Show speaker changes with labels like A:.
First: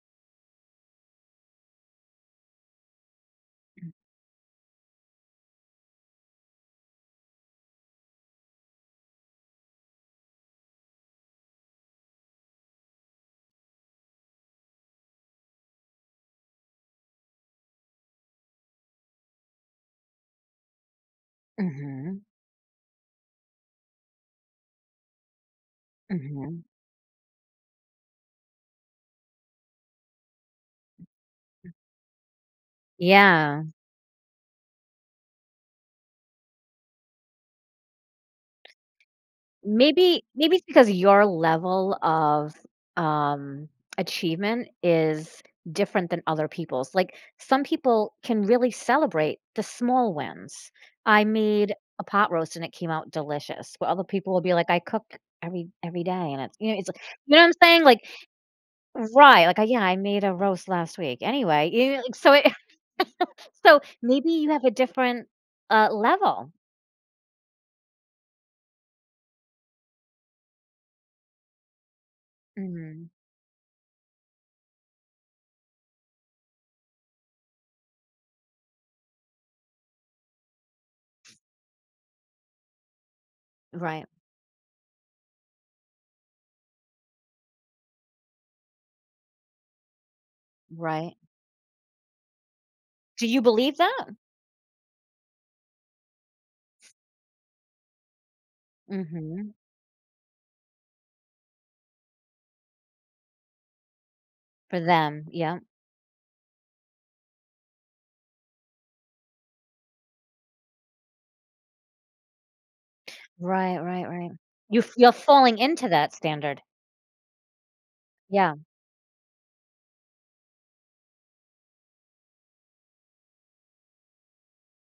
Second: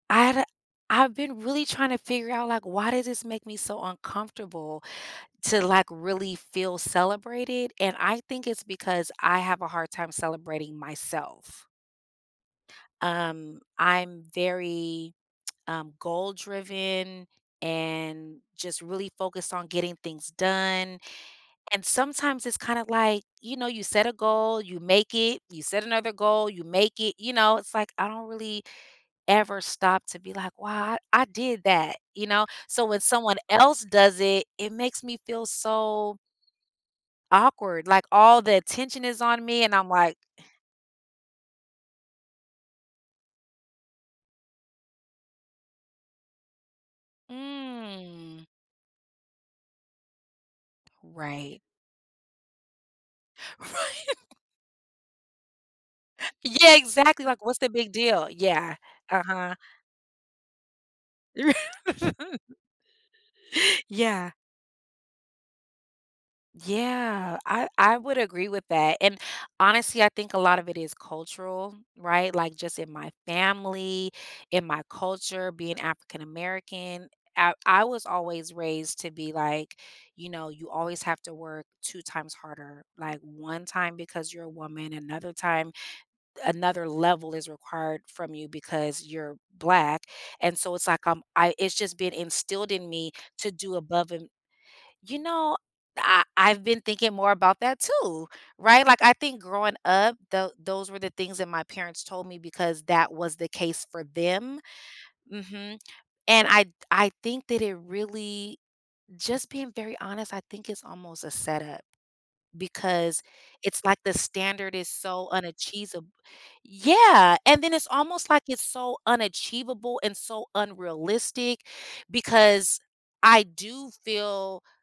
A: I've I've been really trying to figure out, like, why does this make me so uncomfortable to, like, really feel celebrated? And I think it's because I have a hard time celebrating myself. Um, I'm very, um, goal-driven, and just really focused on getting things done. And
B: Mhm.
A: sometimes, it's kinda, like, you know, you set a goal, you make it. You set another goal, you
B: Mhm.
A: make it. You know, it's like, I don't really ever stop to be, like, "Wow, I I did that." You know? So when someone
B: Yeah.
A: else does it, it makes me feel so awkward, like, all the attention is on me, and I'm, like
B: Maybe maybe it's because your level of, um, achievement is different than other people's. Like, some people can
A: Mm.
B: really celebrate the small wins. I
A: Right.
B: made a pot roast, and it came out delicious, but other people
A: Right.
B: will be like, "I cook every every day," and it's you
A: Yeah,
B: know, it's, like,
A: exactly.
B: you know
A: Like,
B: I'm
A: "What's the
B: saying?
A: big
B: Like
A: deal?" Yeah.
B: Right,
A: Uh-huh.
B: like, I "Yeah, I made a roast last week.
A: R
B: Anyway." You you know? So it So, maybe
A: Yeah.
B: you have a different, uh, level.
A: Yeah. I I would agree with that, and honestly, I think a lot of it is cultural, right? Like, just in my
B: Mhm.
A: family, in my culture, being African American, I I was always raised to be, like, you know, you always have to work 2 times harder. Like 1 time,
B: Right.
A: because you're a woman, another time another level is required from you, because you're black. And so it's, like,
B: Right.
A: I'm I it's just been instilled in me
B: Do you
A: to do
B: believe that?
A: above and you know, I I've been thinking more about that too. Right? Like, I think
B: Mhm.
A: growing up, tho those were the things that my parents told me because that was the case for them.
B: For them. Yep.
A: Mhm. And I I think that it really just being very honest, I think it's almost a set-up. Because,
B: Right,
A: it's, like,
B: right,
A: the
B: right.
A: standard
B: You're
A: is
B: you're
A: so
B: falling into
A: unachees
B: that standard.
A: yeah. And then it's almost like,
B: Yeah.
A: it's so unachievable, and so unrealistic, because I do feel